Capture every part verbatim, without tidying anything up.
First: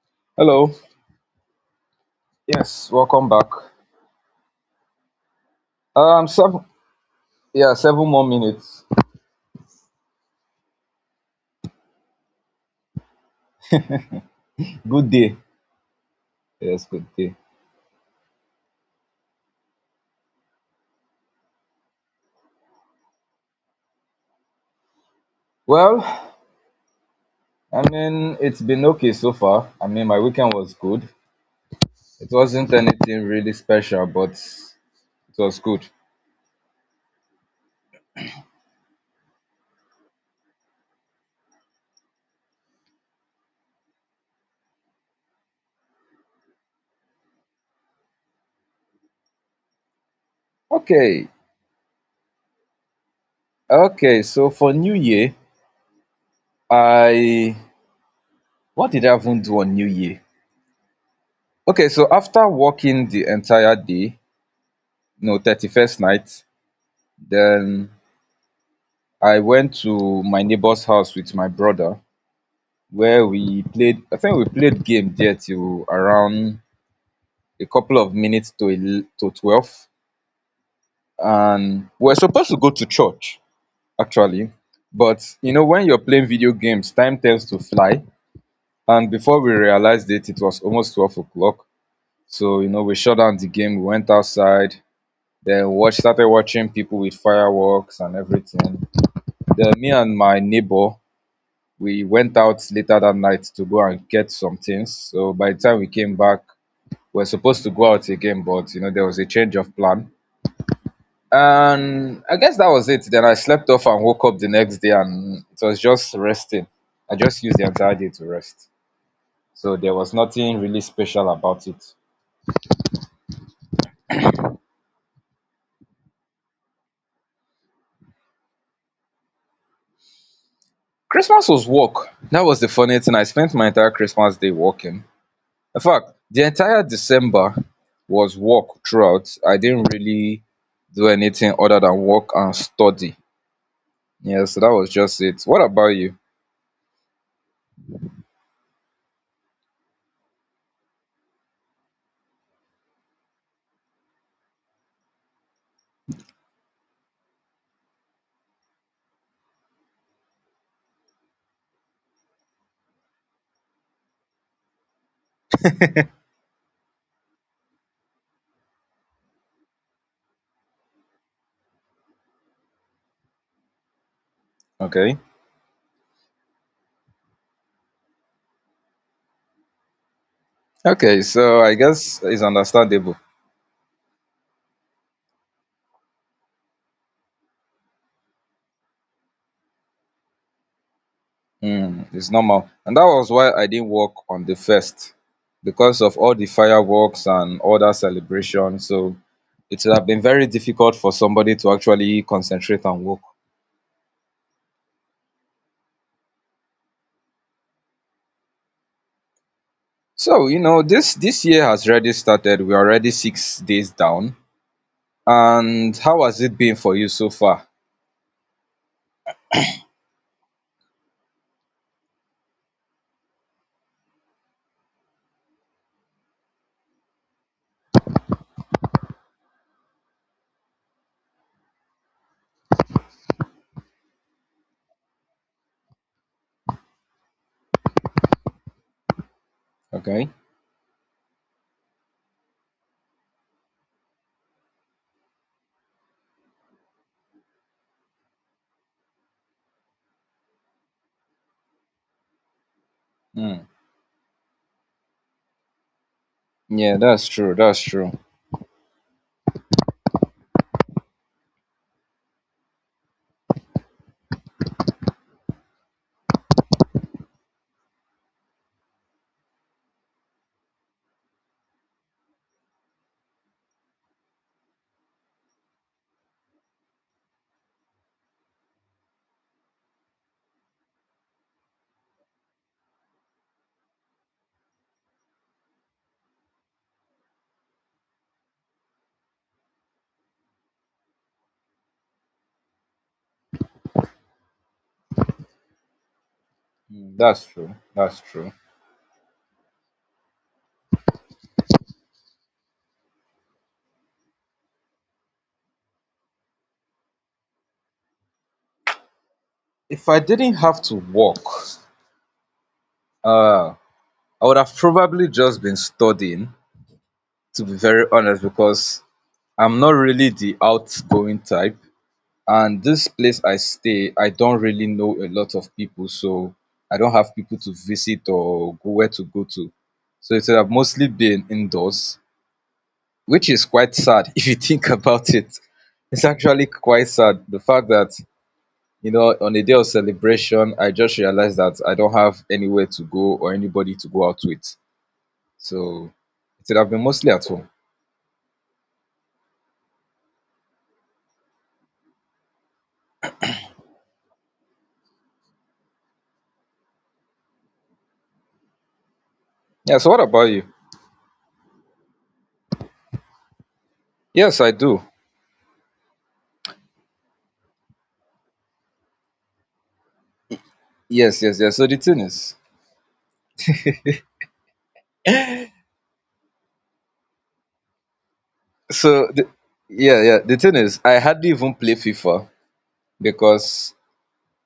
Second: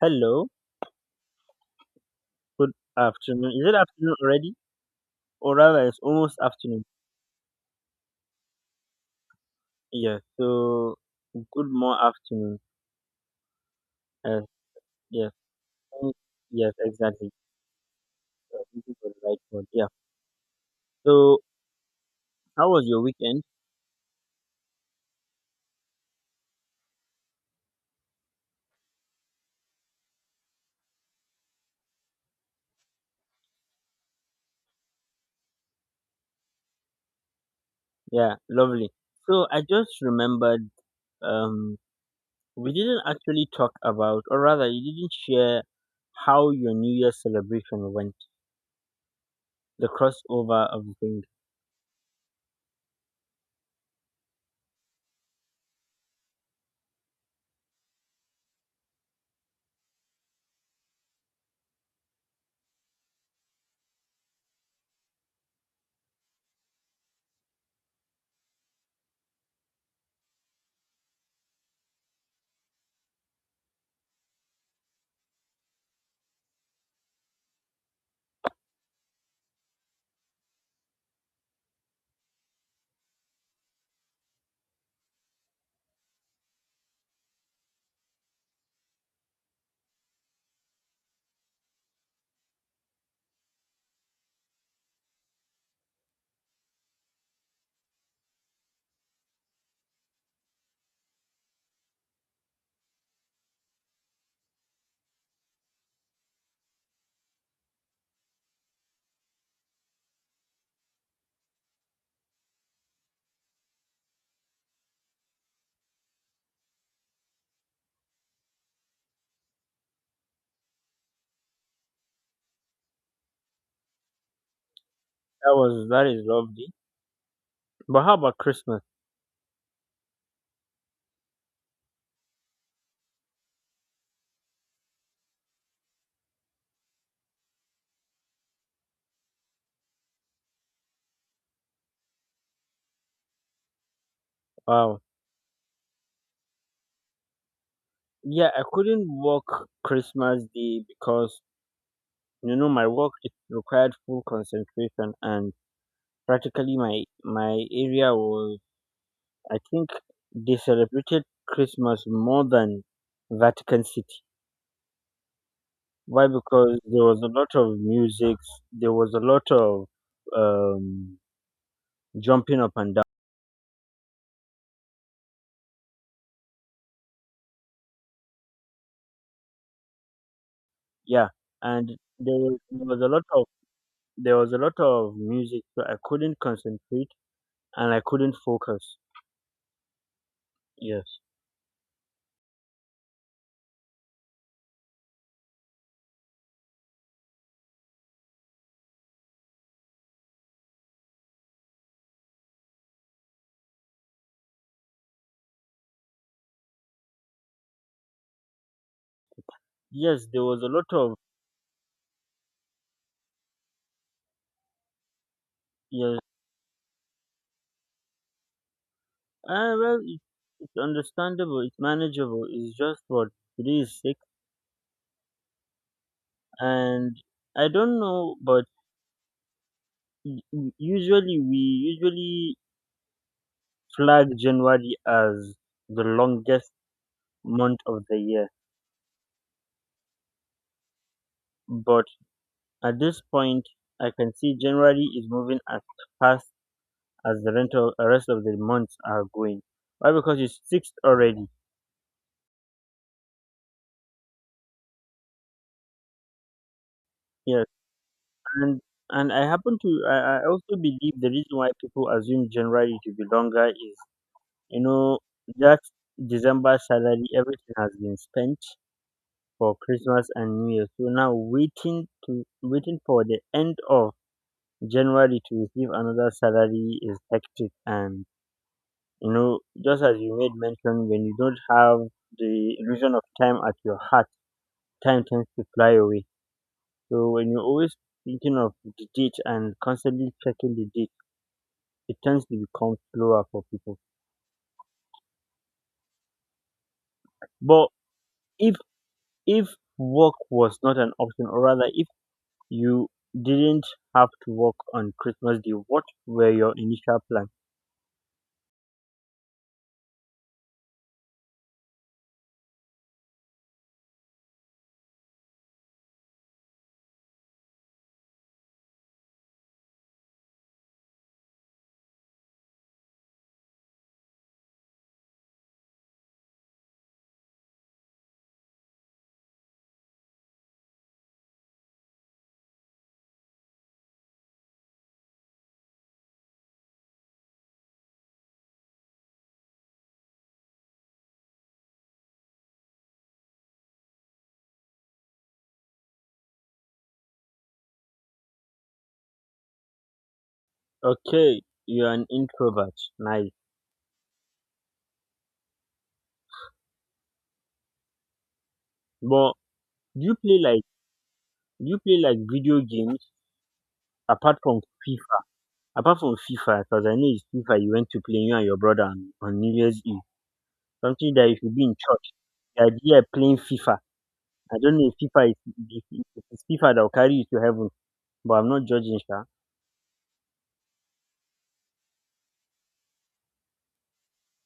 Hello, Hello. good Yes, welcome back. afternoon. Is it afternoon already? Or rather, it's Um, almost Seven, afternoon. yeah, seven more minutes. Yes, so good more afternoon. Yes, Good yes, day. thank- yes, Yes, good exactly. day. Uh, This is the right word. Yeah. So, how was your weekend? Well, I mean, it's been okay so far. I mean, my weekend was good. It wasn't anything really special, but it was good. Yeah, lovely. So, I just remembered um, we didn't actually talk about, or rather, you didn't share how your New Year celebration went, the crossover of the thing. Okay. Okay, so for New Year, I what did I even do on New Year? Okay, so after working the entire day, no, thirty-first night, then I went to my neighbor's house with my brother where we played, I think we played game there till around a couple of minutes to el- to twelve. And we're supposed to go to church, actually. But, you know, when you're playing video games, time tends to fly. And before we realized it, it was almost twelve o'clock. So, you know, we shut down the game, we went outside, then watch, started watching people with fireworks and everything. Then me and my neighbor, we went out later that night to go and get some things. So by the time we came back, we're supposed to go out again, but you know there was a change of plan. And I guess that was it. Then I slept off and woke up the next day, and it was just resting. I just used the entire day to rest, so there was nothing really special about it. That was, that is lovely. But how about Christmas? Christmas was work. That was the funny thing. I spent my entire Christmas day working. In fact, the entire December was work throughout. I didn't really do anything other than work and study. Yeah, so that was Wow. just it. What about you? Yeah, I couldn't work Christmas Day because you know my work it required full concentration and practically my my area was I think they celebrated Christmas more than Vatican City. Why? Because there was a lot of music, there was a lot of um, jumping up and down. Okay. Okay, Yeah, so I and guess there it's was, there was a understandable. lot of there was a lot of music, so I couldn't concentrate and I couldn't focus. Yes. Mm, it's normal. And that was why I didn't work on the first because of all the fireworks and all that celebration. So it would have been very difficult for somebody to actually concentrate and work. Yes, there So, you was a know, lot this of this year has already started. We're already six days down. And yes. how has it been for you so far? Ah, well, it, it's understandable. It's manageable. It's just what today is sick, and I don't know, but u- u- usually we usually flag January as the longest month of the year. Okay. But at this point, I can see January is moving as fast as the rental, uh, rest of the months are going. Why? Because it's sixth already. Mm, yeah, that's true. Yes. That's true. and and I happen to I, I also believe the reason why people assume January to be longer is you know that December salary everything has been spent for Christmas and New Year, so now waiting to waiting for the end of January to receive another salary is hectic. And you know, just as you made mention, when you don't have the illusion of time at your heart, time tends to fly away. So when you're always thinking of the date and constantly checking the date, it tends to become slower for people. Mm. That's true. But That's true. if if work was not an option, or rather, if you didn't have to work on Christmas Day, what were your initial plans? If I didn't have to work, uh I would have probably just been studying, to be very honest, because I'm not really the outgoing type. And this place I stay, I don't really know a lot of people, so I don't have people to visit or go where to go to. So it would have mostly been indoors, which is quite sad if you think about it. It's actually quite sad. The fact that, you know, on a day of celebration, I just realized that I don't have anywhere to go or anybody to go out with. So it would have been mostly at home. Okay, you're an introvert, nice. But Yeah. So what do you about play you? like do you play like video games apart Yes, I from do. FIFA? Apart from FIFA, because I know it's FIFA you went to play you and your brother on, on New Year's Eve. Something Yes, that you yes, should yes. be So in the thing church. is, The idea of playing FIFA. I don't know if FIFA is, if if it's FIFA that will carry you to heaven. But I'm not so judging the, Sha. yeah, yeah, the thing is, I hardly even play FIFA because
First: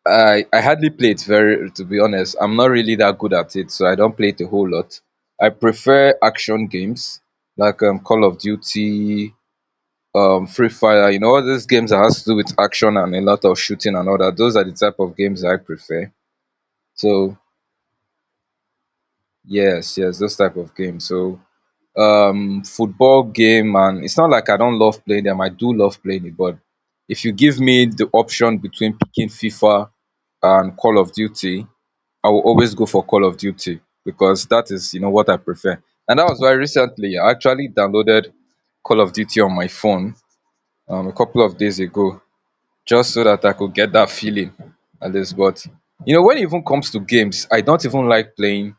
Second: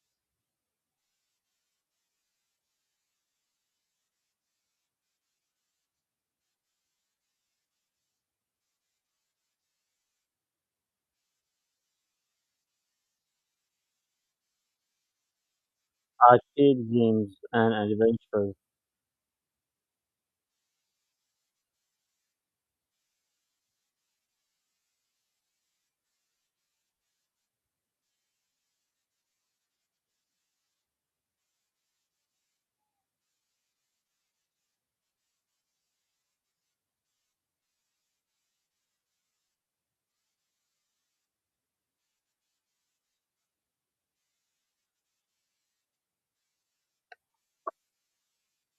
I I hardly play it. Very to be honest, I'm not really that good at it, so I don't play it a whole lot. I prefer action games like um, Call of Duty, um, Free Fire. You know, all these games that has to do with action and a lot of shooting and all that. Those are the type of games I prefer. Arcade games So and adventures. yes, yes, those type of games. So um football game, and it's not like I don't love playing them. I do love playing it, but if you give me the option between picking FIFA and Call of Duty, I will always go for Call of Duty because that is, you know, what I prefer. And that was why recently I actually downloaded Call of Duty on my phone um, a couple of days ago, just so that I could get that feeling at least. But you know, when it even comes to games, I don't even like playing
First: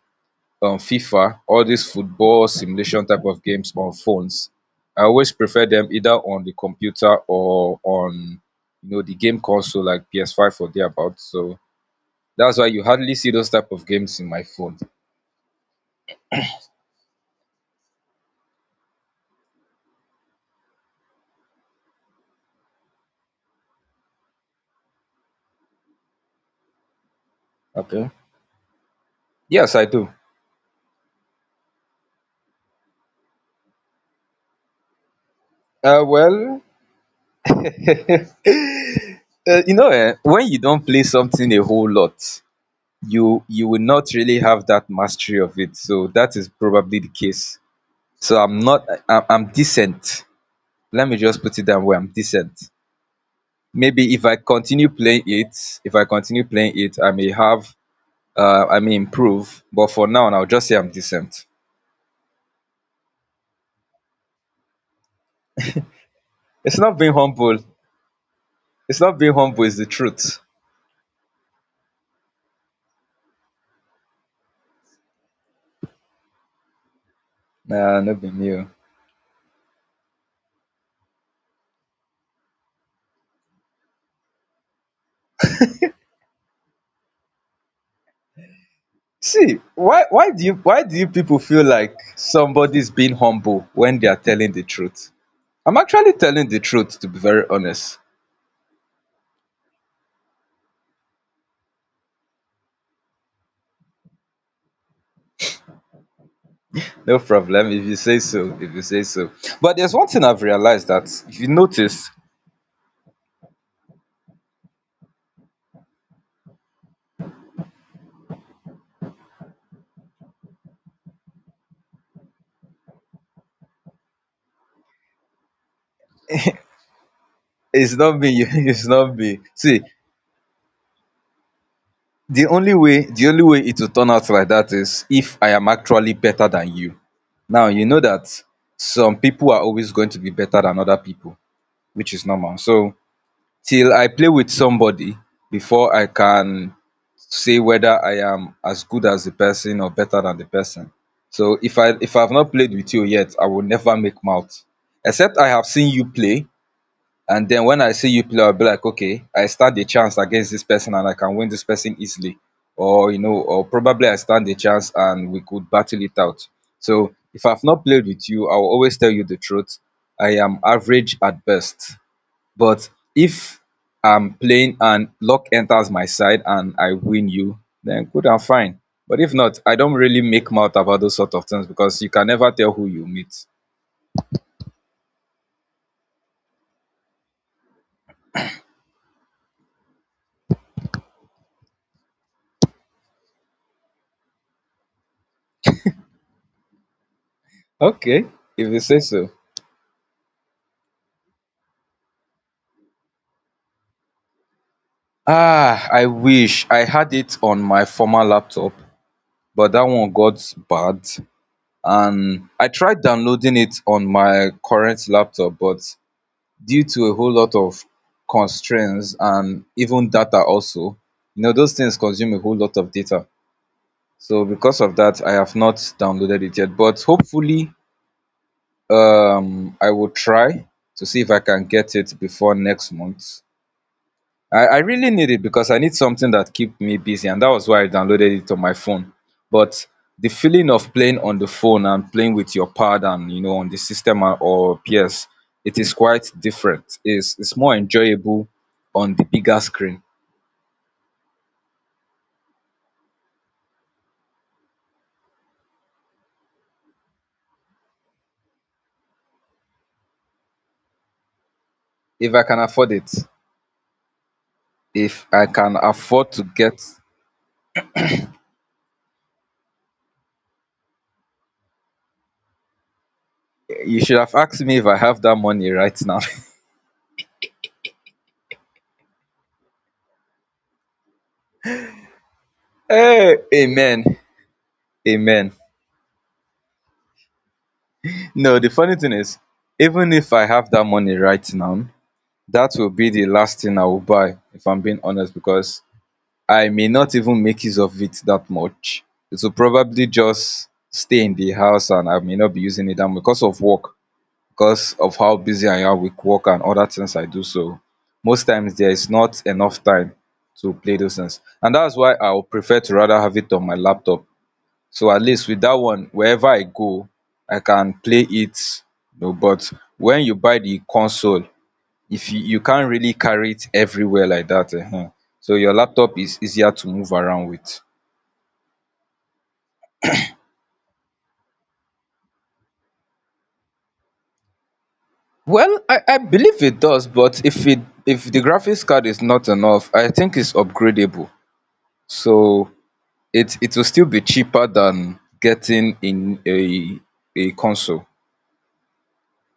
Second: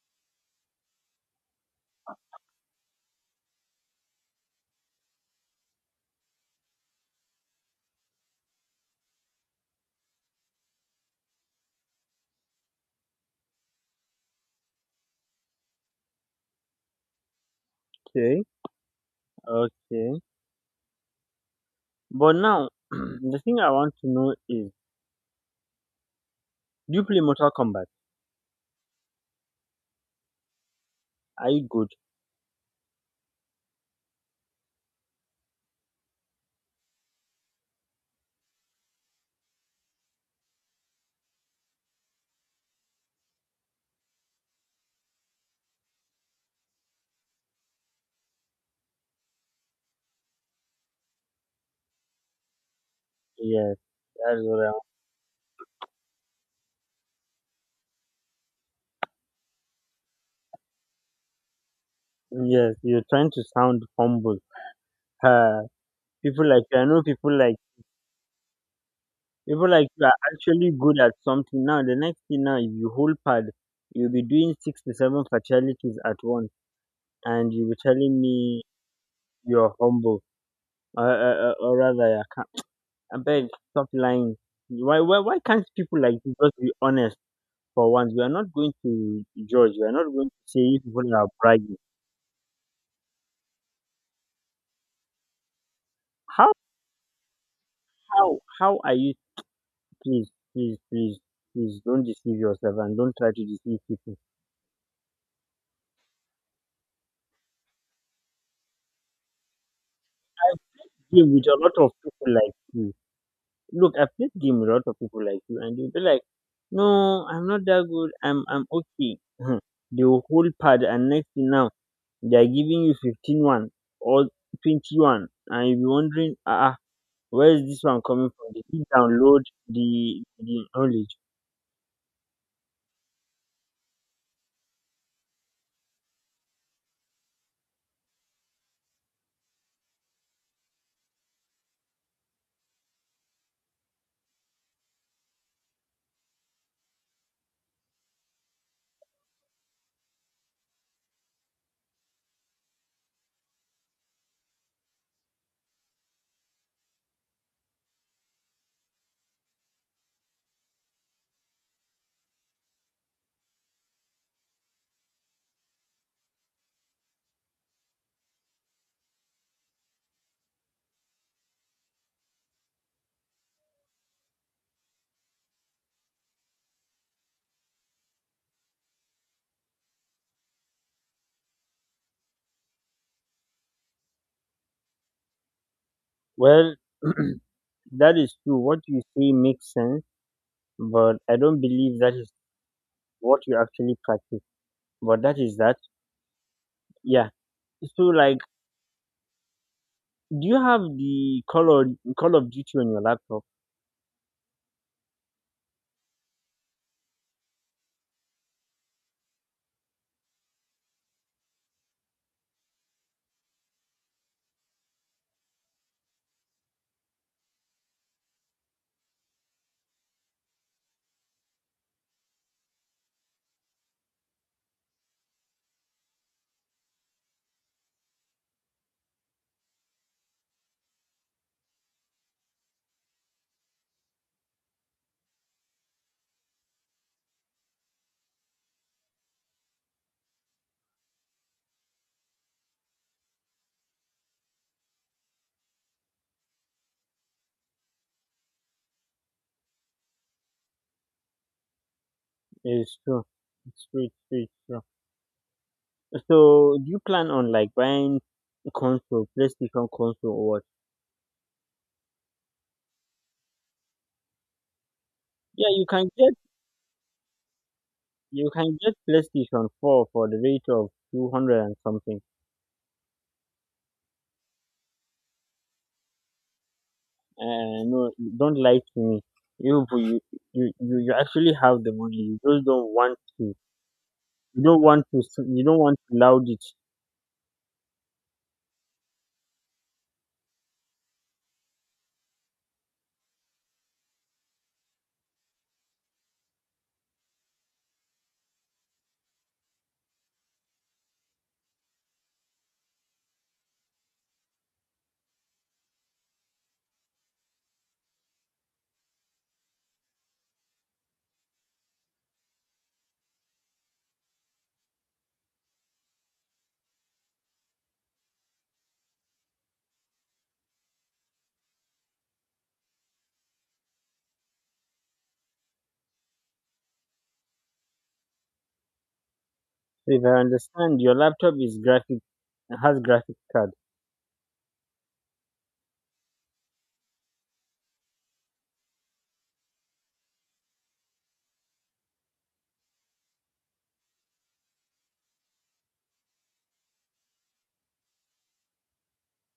um FIFA, all these football simulation type of games on phones. I always prefer them either on the computer or on you know the game console like P S five or thereabout. So that's why you hardly see those type of games in my phone. Okay, okay. But now, the thing I want to know is, do you play Mortal Kombat? Okay. Yes, I do. Are you good? Uh, well, uh, you know, eh, when you don't play something a whole lot, you you will not really have that mastery of it. So that is probably the case. So I'm not. I, I'm decent, let me just put it down where I'm decent. Yes, Maybe if I that's what I continue playing it, if I continue playing it I may have uh, i may improve, but for now I'll just say I'm decent. want. Yes, you're trying to sound humble. Uh, People like you, it's I not know being people like humble it's not being humble, people it's like the you are truth. actually good at something. Now, the next thing now is you whole pad. You'll be doing six to seven fatalities at once, and you'll be Nah, telling not being you. me you're humble, uh, uh, uh, or rather, you're I beg, stop lying. Why why why can't people like you just be honest for once? We are not going to see judge. We are why not going why to do you say you why do people you are people feel bragging. like somebody's being humble when they are telling the truth? I'm actually telling How the truth, to be very honest. how how are you, please please please, please don't deceive yourself and don't try to deceive people. No problem. If you say so if you say so. But there's one thing I've realized that Game if with you a lot of notice. people like you. Look, I've played game with a lot of people like you and you'll be like, no, I'm not that good, I'm I'm okay. They will hold pad and next thing now they are giving you fifteen one or twenty-one, and you'll be wondering, ah ah, where is this It's one not coming me. from? Did he It's not me. download See, the the knowledge? the only way the only way it will turn out like that is if I am actually better than you. Now you know that some people are always going to be better than other people, which is normal. So till I play with somebody before I can say whether I am as good as the person or better than the person. So if I if I've not played with you yet, I will never make mouth. Except I have seen you play. And then when I see you play, I'll be like, okay, I stand a chance against this person and I can win this person easily. Or, you know, or probably I stand a chance and we could battle it out. So if I've not played with you, I will always tell you the truth. I am average at best. But if I'm playing and luck enters my side and I win you, then good and fine. But if not, I don't really make mouth about those sort of things because you can never tell who you meet. Well, that is true. What you say makes sense, but I don't believe that is what you actually practice. But that is that. Yeah. So Okay, like, if you say so. do you have the Call of Call of Duty on your laptop? Ah, I wish I had it on my former laptop, but that one got bad, and I tried downloading it on my current laptop, but due to a whole lot of constraints, and even data also, you know those things consume a whole lot of data. So because of that, I have not downloaded it yet. But hopefully, um I will try to see if I can get it before next month. I i really need it because I need something that keep me busy, and that was why I downloaded it on my phone. But the feeling of playing on the phone and playing with your pad, and you know on the system, and- or P S, it is quite different. It's it's more enjoyable on the bigger screen. It's true. It's true. It's true. It's true. So do you plan on like buying a console, PlayStation console, or what? If I can afford it. If I Yeah, can you can afford get to get. you can get PlayStation Four for the rate of two hundred and something. You should have asked me if I have that money right now. Uh, no, you don't lie to me. you but you, you you you actually have the money, you just don't want, Hey, amen, you don't want to s- amen. you don't want to loud it. No, the funny thing is, even if I have that money right now, that will be the last thing I will buy, if I'm being honest, because I may not even make use of it that much. It will probably just stay in the house, and I may not be using it that much because of work, because of how busy I am with work and other things I do. So most times there is not enough time to play those things, and that's why I would prefer to rather have it on my laptop. So at least with that one, wherever I go, i can play it you know but when you buy the console, if you you can't really carry it everywhere like that, um so your laptop is easier to move around with. If I understand, your laptop is graphic has graphic card. Well, i i believe it does, but if it if the graphics card is not enough, I think it's upgradable. So it it will still be cheaper than getting in a a console.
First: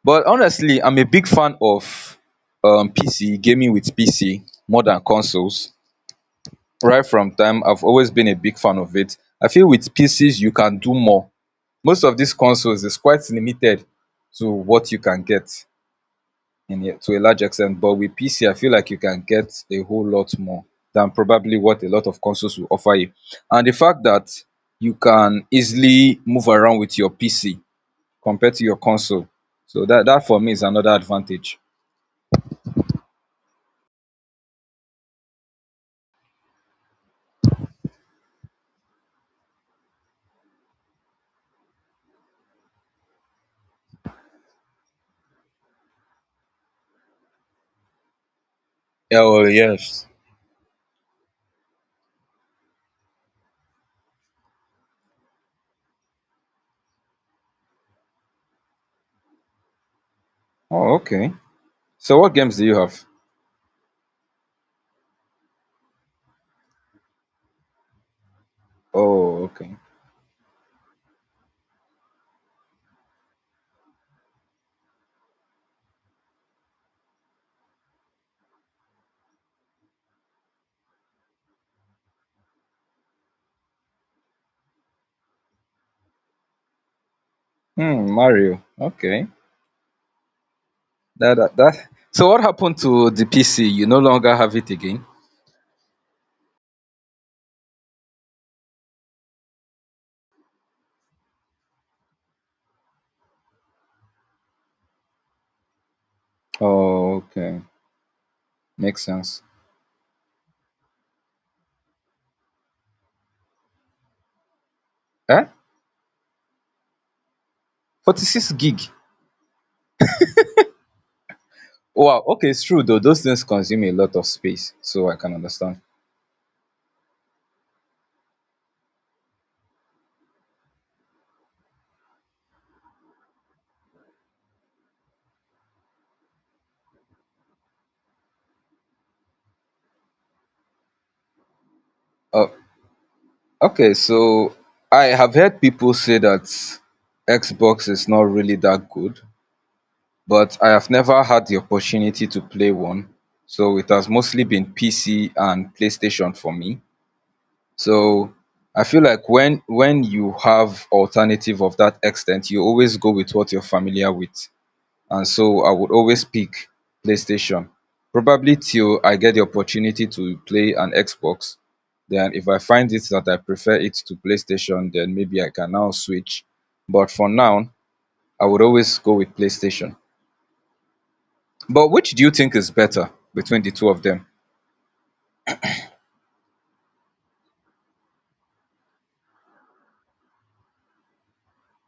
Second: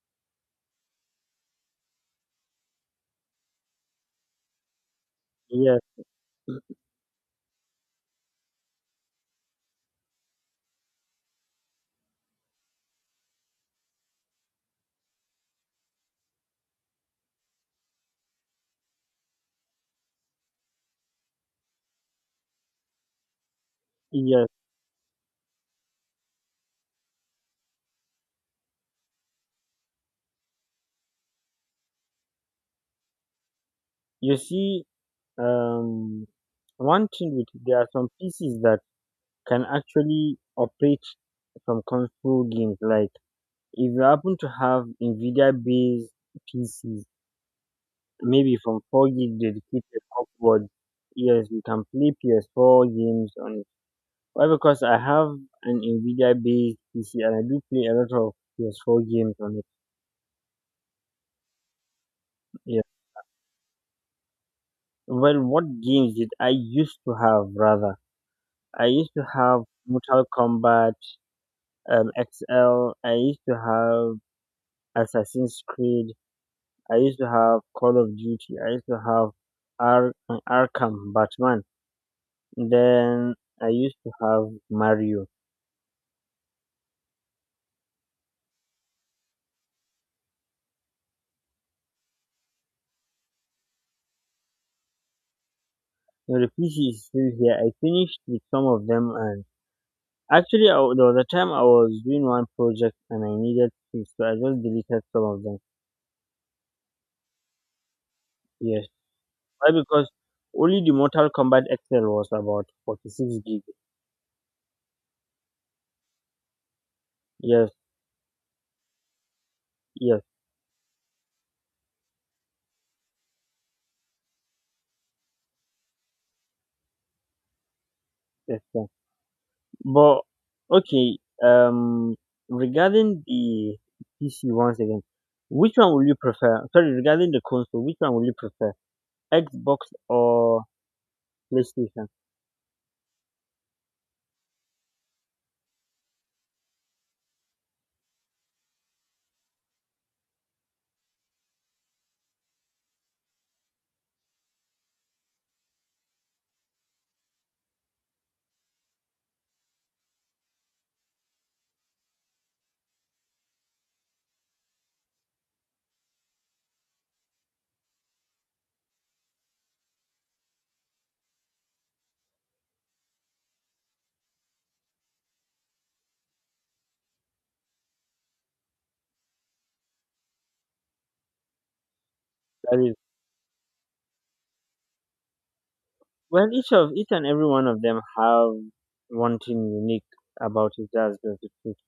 But honestly, I'm a big fan of um P C gaming. With P C more than consoles, Yes, right from time I've always been a big fan of it. I feel with P Cs you can do more. Most of these consoles is quite limited to what you can get, in a, to a large extent. But with P C, I feel like you can get a whole lot more than probably what a lot of consoles will offer you. And the fact that yes, you can easily move around with your P C compared to your console, so that that, for me, is another advantage. you see, um one thing with there are some PCs that can actually operate from console games, like if you happen to have NVIDIA based PCs, maybe from four gig Oh, dedicated yes. upwards. Yes, you can play P S four games on. Why? Because I have an NVIDIA based P C and I do play a lot of P S four games on it. Oh, okay. So what games do you Yeah. have? Well, what games did I used to have rather? I used to Oh, have okay. Mortal Kombat um, X L. I used to have Assassin's Creed. I used to have Call of Duty. I used to have Ar- Arkham Batman. Then I used to have Mario. Hmm, Mario, okay. That that, that. So what happened to the P C? You no longer have it again? You know, the P C is still here. I finished with some of them, and actually, I, there was a time I was doing one project and I needed things, so I just deleted some of them. Oh, okay. Yes, Makes sense. why? Because only the Mortal Kombat X L was about forty-six gig. Eh? Yes, forty-six gig. yes, Wow. Okay, it's true though. Those things consume a lot of space, so I can understand. yes, yes. But okay, um, regarding the P C once again, which one will you prefer? Sorry, regarding the console, which one will you prefer, Xbox or PlayStation? Oh, okay. So I have heard people say that Xbox is not really that good, but I have never had the opportunity to play one. So it has mostly been P C and PlayStation for me. So I feel like when when you have alternative of that extent, you always go with what you're familiar with. And so I would always pick PlayStation, probably till I get the opportunity to play an Xbox. Then if I find it that I prefer it to PlayStation, then maybe I can now switch. But for now, I would always go with PlayStation. But which do you think is That is, better between the two of them? well, each of each and every one of them have one thing unique about it. That's the truth.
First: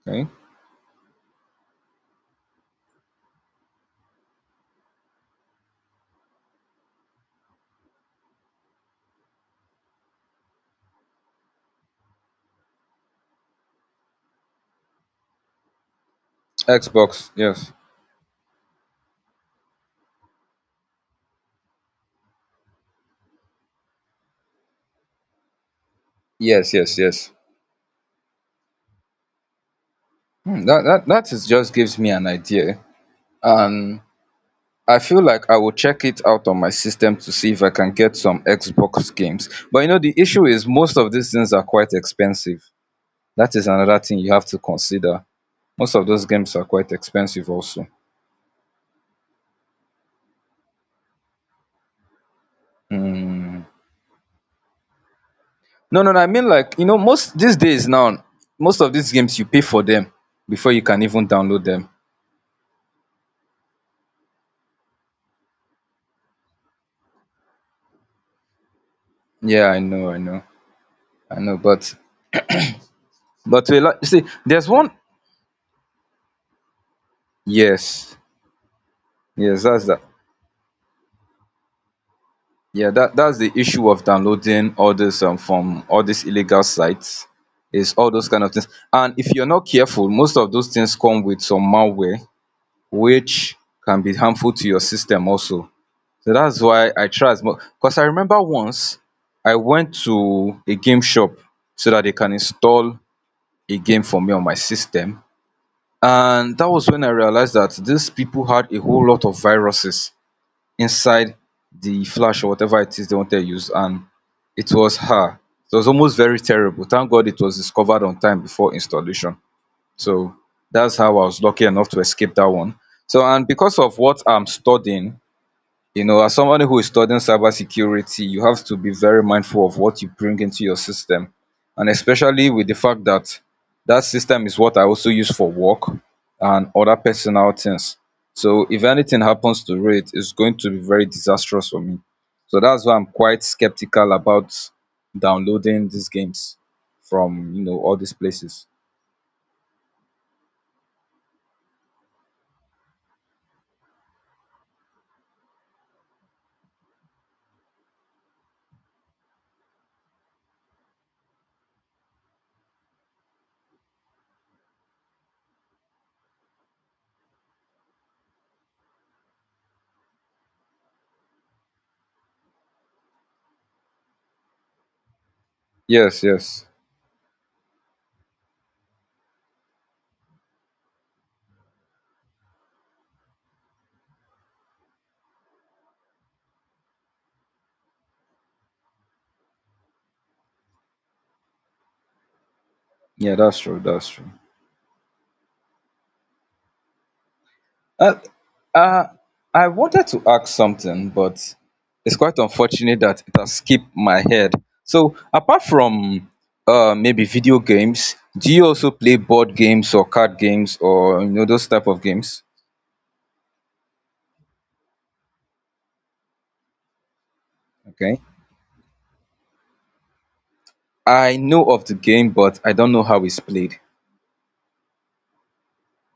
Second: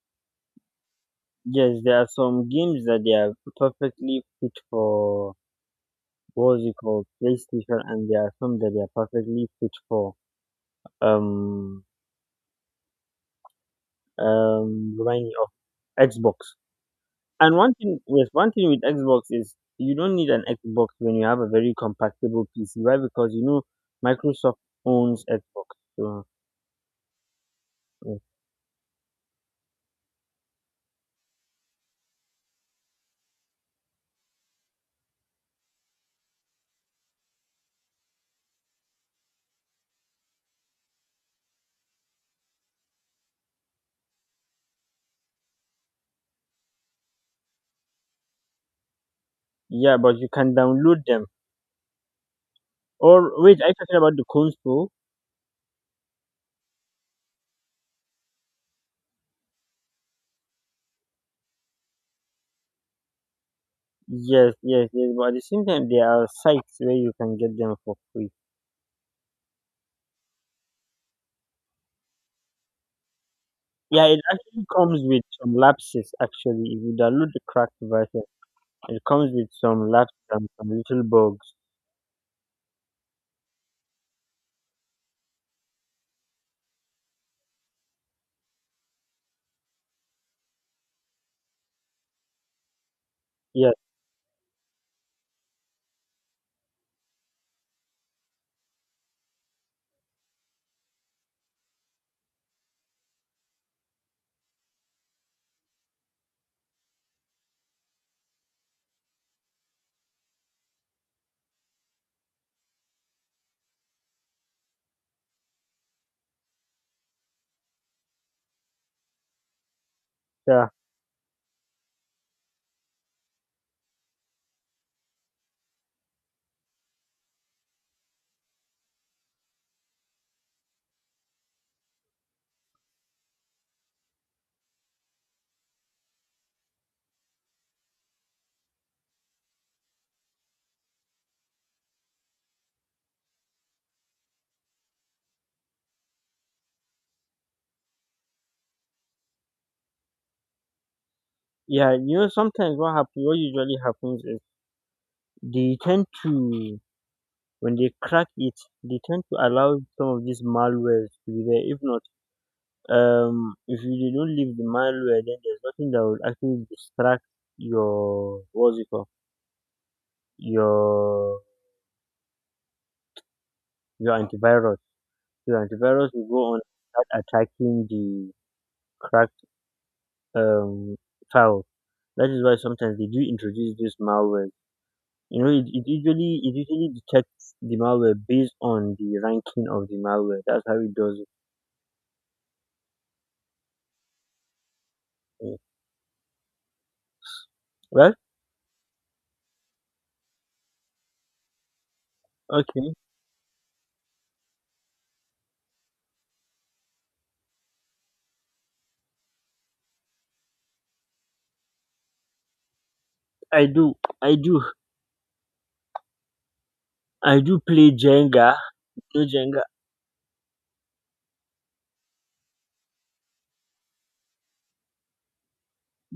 Okay. Yes, there are some games that they are perfectly fit for what's it called PlayStation, and there are some that they are perfectly fit for um um remind me of Xbox. Xbox, And yes. one thing, yes, one thing with Xbox is you don't need an Xbox when you have a very compatible P C. Why? Because you know Microsoft owns Xbox. So, Yes, yes, yes. Hmm, that that that is just gives me an idea, and I feel like I will check it out on my system to see if I can get some Xbox games. But you know the issue is most of these things are quite expensive. That is another thing you have to consider. Most of those games are quite expensive also. yeah, but you can download them. Or wait, mm. are you talking about the Kunsto? No, no, no, I mean like you know most these days now, most of these games you pay for them before you can even download them. Yes, yes, yes. But at the same time, there are sites where you can get them for free. Yeah, I know, i know I know, but but a lot, Yeah, it see actually there's one. comes with some lapses. Actually, if you download the cracked Yes, version, it comes with yes, that's some that. lapses and some little bugs. Yeah, that that's the issue of downloading all this um, from all these illegal sites is all those kind of things. And if you're not careful, most of those things come with some malware which Yes, can be harmful to your system also. So that's why I try as much because I remember once I went to a game shop so that they can install a game for me on my system. And that was when I realized that these people had a whole lot of viruses inside the flash or whatever it is they wanted to use. And it was her. It was almost very terrible. Thank God it was discovered on time before installation. So yeah, that's how I was lucky enough to escape that one. So and because of what I'm studying, you know, as somebody who is studying cybersecurity, you have to be very mindful of what you bring into your system, and especially with the fact that that system is what I also use for work and other personal things. So if anything happens to it, it's going to be very disastrous for me. So that's why I'm quite skeptical about downloading these games from, you know, all these places. yeah. You know, sometimes what happens, what usually happens is they tend to, when they crack it, they tend to allow some of these malwares to be there. If not, um if you dey don't leave the malware, then there's nothing that will actually distract your what's it called, your your antivirus. Your antivirus Yes, will go on yes. and start attacking the cracked um file. That is why sometimes they do introduce this malware. You know, it, it usually, it usually detects the malware based on the ranking of the malware. That's how it does it. Yeah, that's true, that's true Mm. Well, Uh, uh, I wanted to ask something, but it's quite okay, unfortunate that it has skipped my head. So, apart from uh, maybe video games, do you also play board games or card games, or you know those type of games? i do i do I do play Okay. jenga. You jenga? I know of the game, but I don't know how it's played.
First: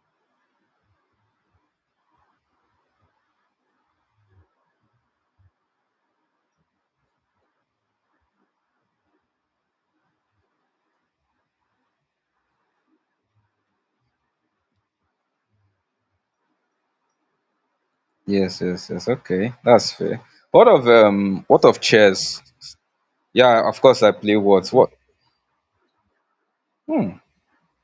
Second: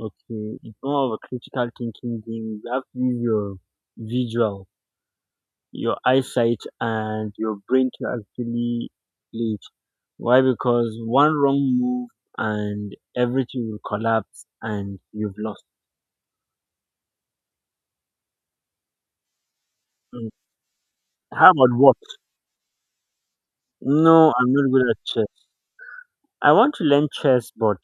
Okay, it's more of a critical thinking game. You have to use your visual, your eyesight, and your brain to actually play it. Why? Because one wrong move and everything will collapse and you've lost. Yes, yes, yes. Okay, that's fair. Mm. What of um, How what about of what? chess? Yeah, of course I No, play I'm what? not good What? at chess. I want to learn Hmm. chess, but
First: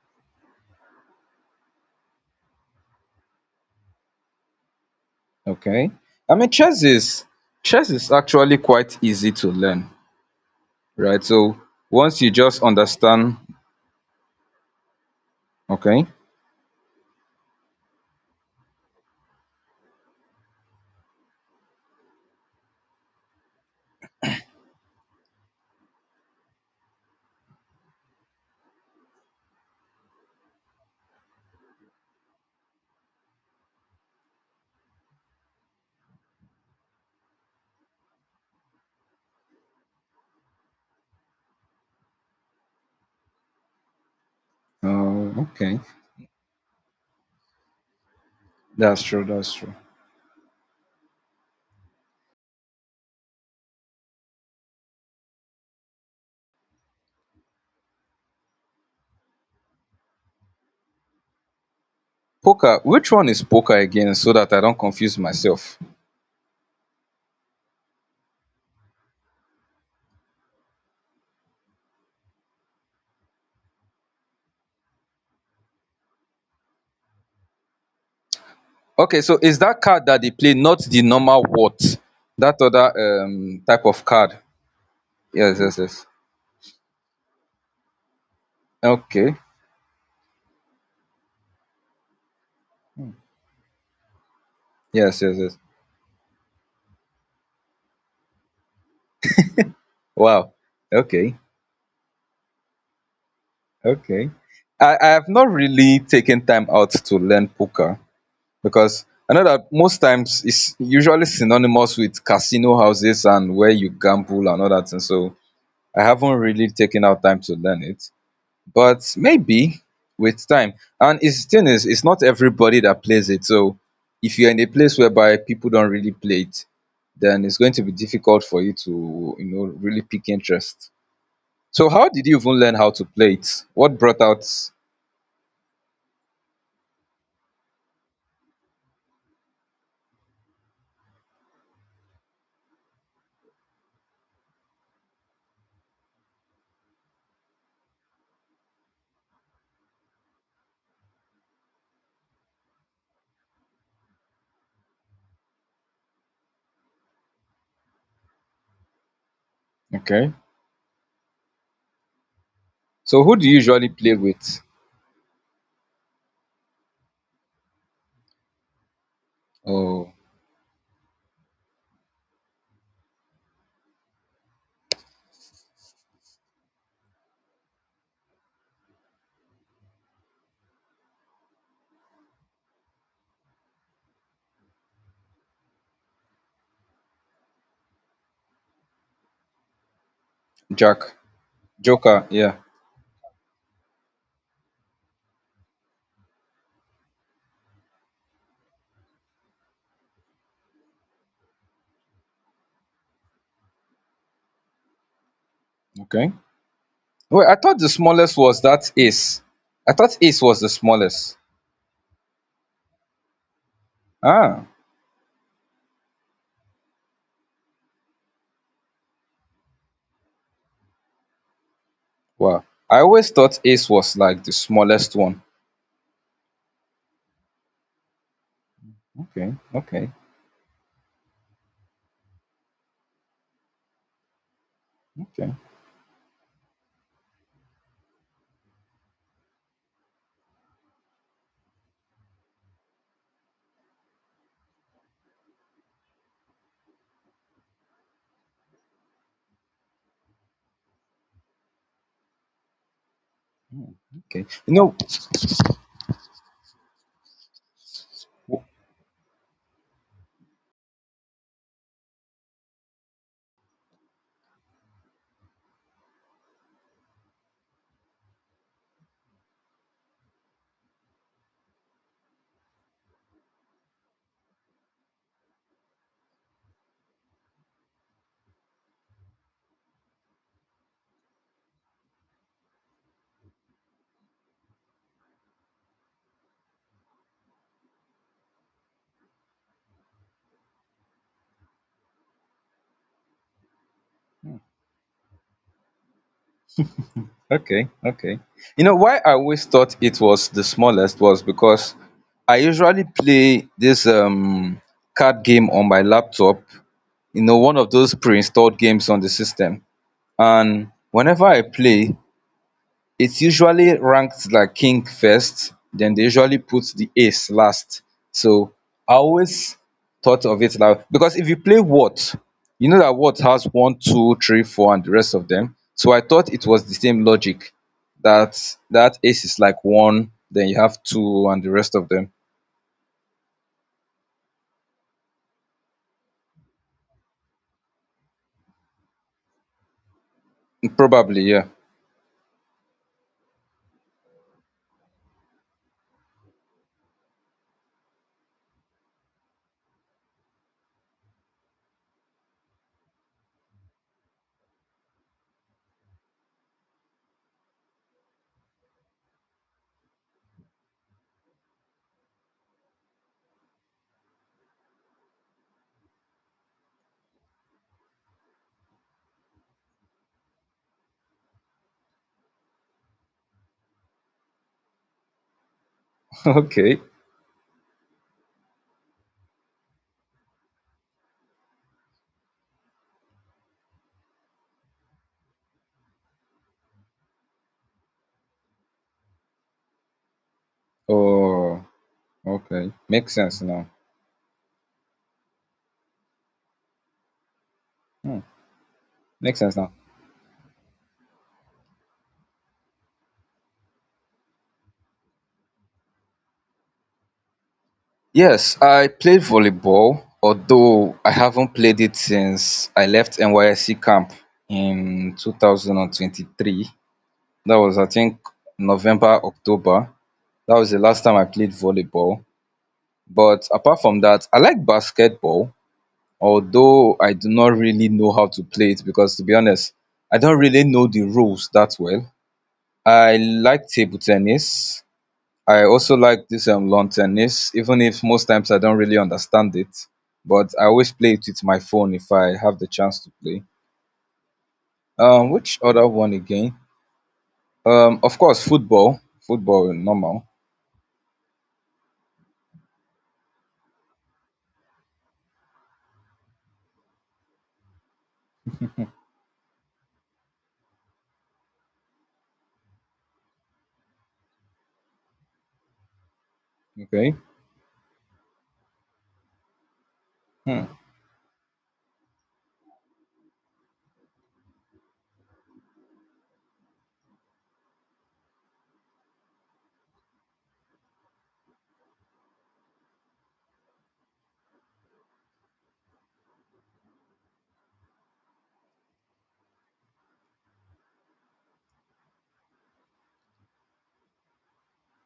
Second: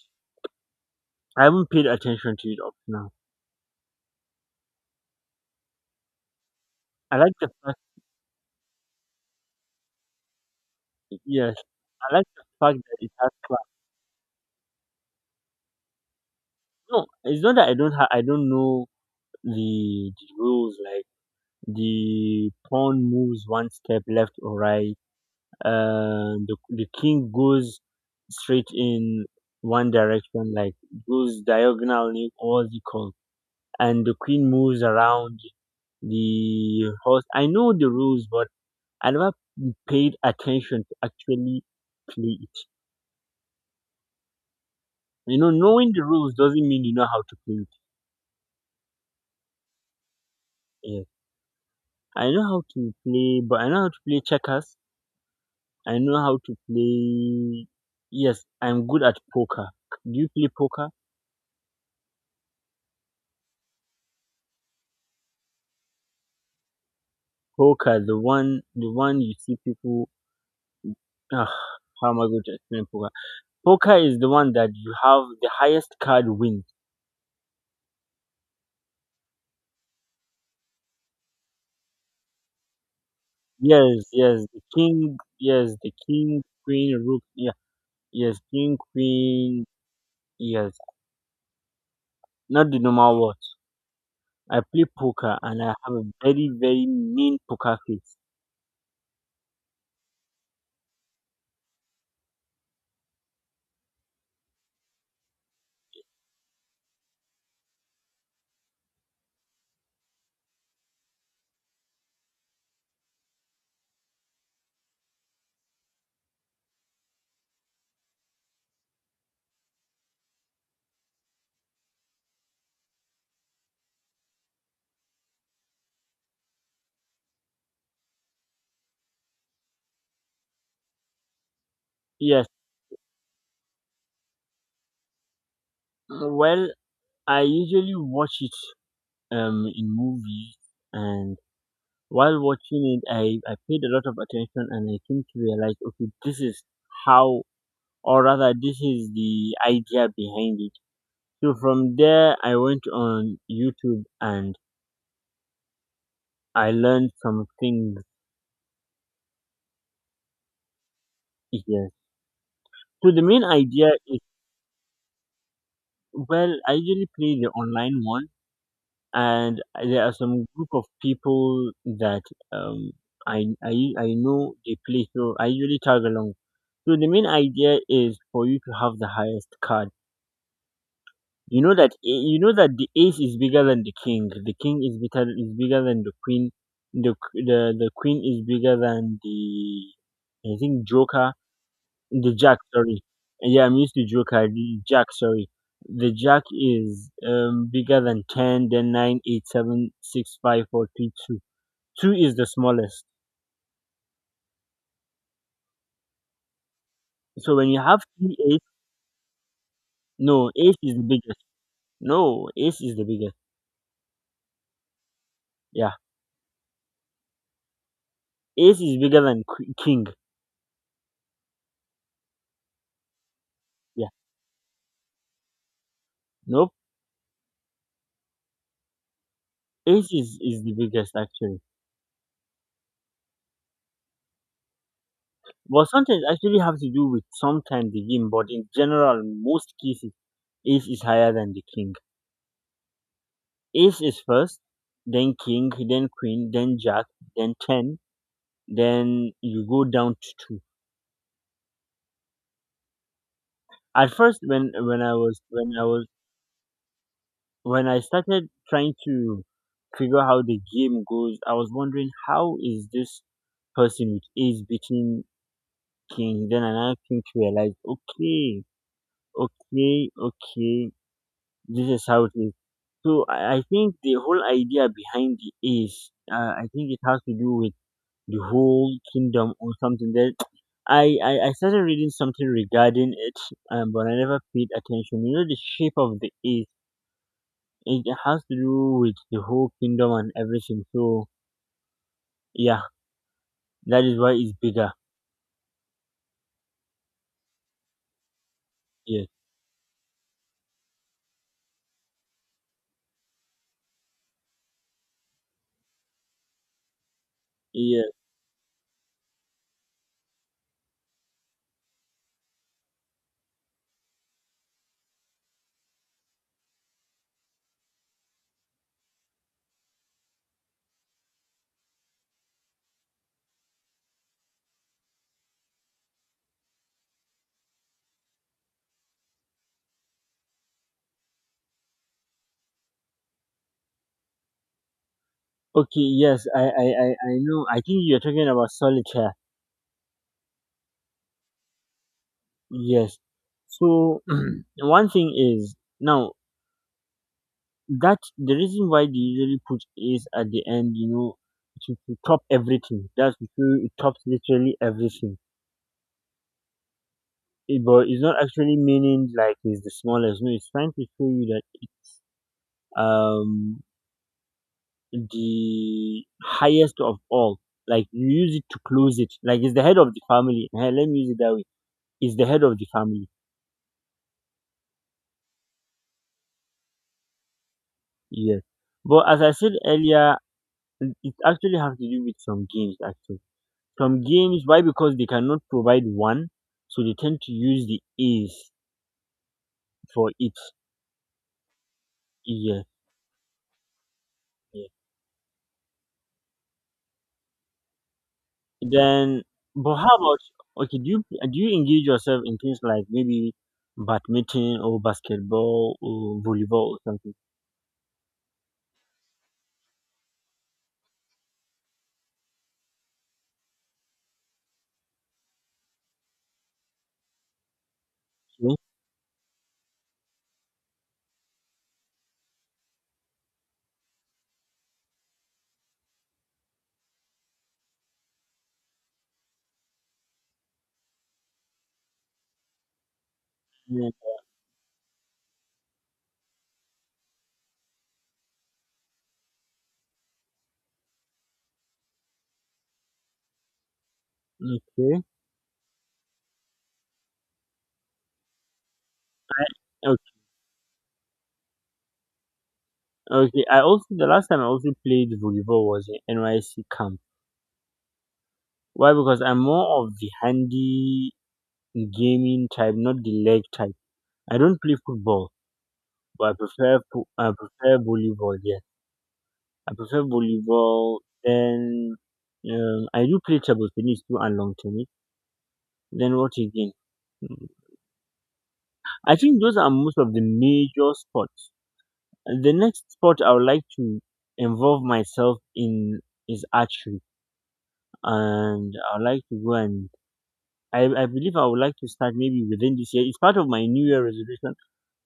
I haven't paid attention to it up now. Okay. I mean, chess I is like the fact, chess is actually quite easy to learn, that, right? yes, So I once like you the just fact that it has understand, class. okay, No, it's not that I don't ha- I don't know the, the rules like. The pawn moves one step left or right, and the, the king goes straight in one direction, like goes diagonal, what's it called? And the queen moves around the horse. I know the rules, but I never paid attention to actually play it. You uh, know, okay, knowing the rules doesn't mean you know how to play it. that's true, that's true. Yeah. I know how to play, but I know how to play checkers. I know how to play. Yes, I'm good at poker. Do you play poker? Poker, which one is poker again, so that I don't confuse myself? Poker, the one, the one you see people. Ugh, how am I going to explain poker? Poker is the one that you have the highest card wins. Okay, so is that card that they play not the normal what? That other um type of Yes, card? yes, the king. Yes, Yes, yes, the yes. king, queen, rook. Yeah, yes, king, Okay, queen. Yes, not the normal one. I play yes, yes, poker yes. and I have a very, very mean poker face. Wow. Okay, okay. I I have not really taken time out to learn poker, because I know that most times it's usually synonymous with casino houses and where you gamble and all that. And so I haven't really taken out time to learn it. But maybe with time. And it's thing is it's not everybody that plays it. So if you're in a place whereby people don't really play it, then it's going to be difficult for you to, you know, really pick interest. So how did you Yes. even learn how to play it? What brought out? Well, I usually watch it um in movie, and while watching it, I I paid a lot of attention and I came to realize, okay, this is how or rather, this is the idea behind it. So from there I went on YouTube and I learned some things Okay. here. So the So who main do you idea, usually play with? well, I usually play the online one, and there are Oh, some group of people that um I, I I know they play, so I usually tag along. So the main idea is for you to have the highest card. You know that, a- you know that the ace is bigger than the king. The king is bigger is bigger than the queen. The q- the the queen is bigger than the I think jack. joker. Joker, The yeah. jack, sorry. Yeah, I'm used to joker. The jack, sorry. The jack is um bigger than ten. Then nine, eight, seven, six, five, four, three, two. Two is the smallest. Okay. Wait, I So when thought you the have three smallest ace, was that ace. I thought no ace was the ace is the smallest. biggest. No ace is the biggest. Ah, Yeah. Ace is bigger than qu- king. wow. I always thought ace Yeah. was like the smallest one. Nope. Okay, Ace okay, is, is the biggest actually. okay, But sometimes actually have to do with sometimes the game, but in general, most cases, ace is higher than the king. Ace is first, then king, then queen, then jack, then ten, then you go down to two. At first, okay. when You know, when I was when I was when I started w- trying to figure how the game goes, I was wondering how is this person with ace beating. Okay, then another thing to realize, okay, okay, okay, this is how it is. So I, I think the whole idea behind the is, uh, I think it has to do with the whole kingdom or something. That I, I I started reading something regarding it, um, but I never paid attention. You know, the shape of the ace, it has to do with the whole kingdom and everything. So yeah, that is why it's bigger. okay, okay. You know why Yes, I always thought it was the smallest was because I usually play this um card game on my laptop. You know, one of yes. those pre-installed games on the system. And whenever I play, it's usually ranked like king first, then they usually put the ace last. So I always thought of it like, because if you play what, you know that what has one, two, three, four, and the rest of them. So I thought it was the same logic that that ace is like one, then you have two, and the rest of them. Okay, yes, I, I, I, I know. I think you're talking about solitaire. Probably, yeah. Yes. So one thing is now that the reason why they usually put is at the end, you know, to, to top everything. That's because it tops literally everything. It, but it's not actually meaning like it's the smallest. No, it's trying to show you that um the highest of all. Like you use it to close it. Like it's the head of the family. Eh, let me use it that way. It's the head of the family. Okay. Yes. But as I said earlier, it it actually has to do with some games actually. Some games, why? Because they cannot provide one, so they tend to use the A's for it. Oh, Yeah, okay. Makes sense now. yeah. Then, Makes sense now. but how about okay? Do you do you engage yourself in things like maybe badminton or basketball or volleyball or something? Yes, I played volleyball, although I haven't played it since I left N Y S C camp in two thousand twenty-three. That was, I think, Yeah. November, October. That was the last time I played volleyball. But apart from that, I like basketball, although I do not really know how to play it because, to be honest, I don't really know the rules that well. I like Yeah. table tennis. I also like this um lawn tennis, even if most times I don't really understand it, but I always play it with my phone if I have the chance to play. Okay. Um which other one again? Um of course football. Football I, normal. okay. Okay. I also the last time I also played volleyball was in N Y C camp. Why? Because I'm more of the handy gaming type, not the leg type. I don't play football. But I prefer po Okay. I prefer volleyball, yes. I prefer Hmm. volleyball. Then um, I do play table tennis too and long tennis. Then what again? Mm, I think those are most of the major sports. The next sport I would like to involve myself in is archery, and I would like to go and I, I believe I would like to start maybe within this year. It's part of my New Year resolution.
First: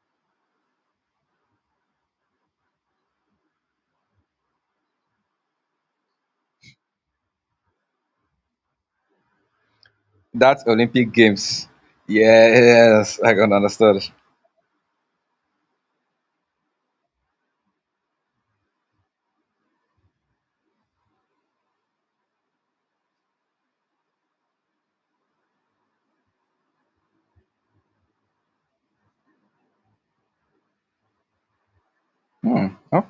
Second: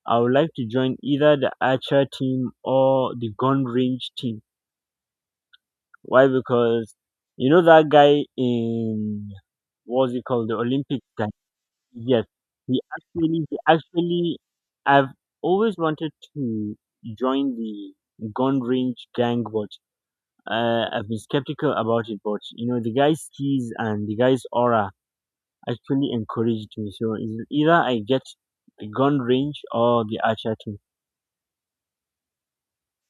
I would like to join either the archer team or the gun range team. Why? Because you know that guy in what's it called the That Olympics Olympic guy? games. Yes, he Yes, I actually, can he understand. actually, I've always wanted to join the gun range gang, but uh, I've been skeptical about it. But you know, the guy's skis and the guy's aura actually encouraged me. So it's either I get the gun range or the archer Hmm. Okay.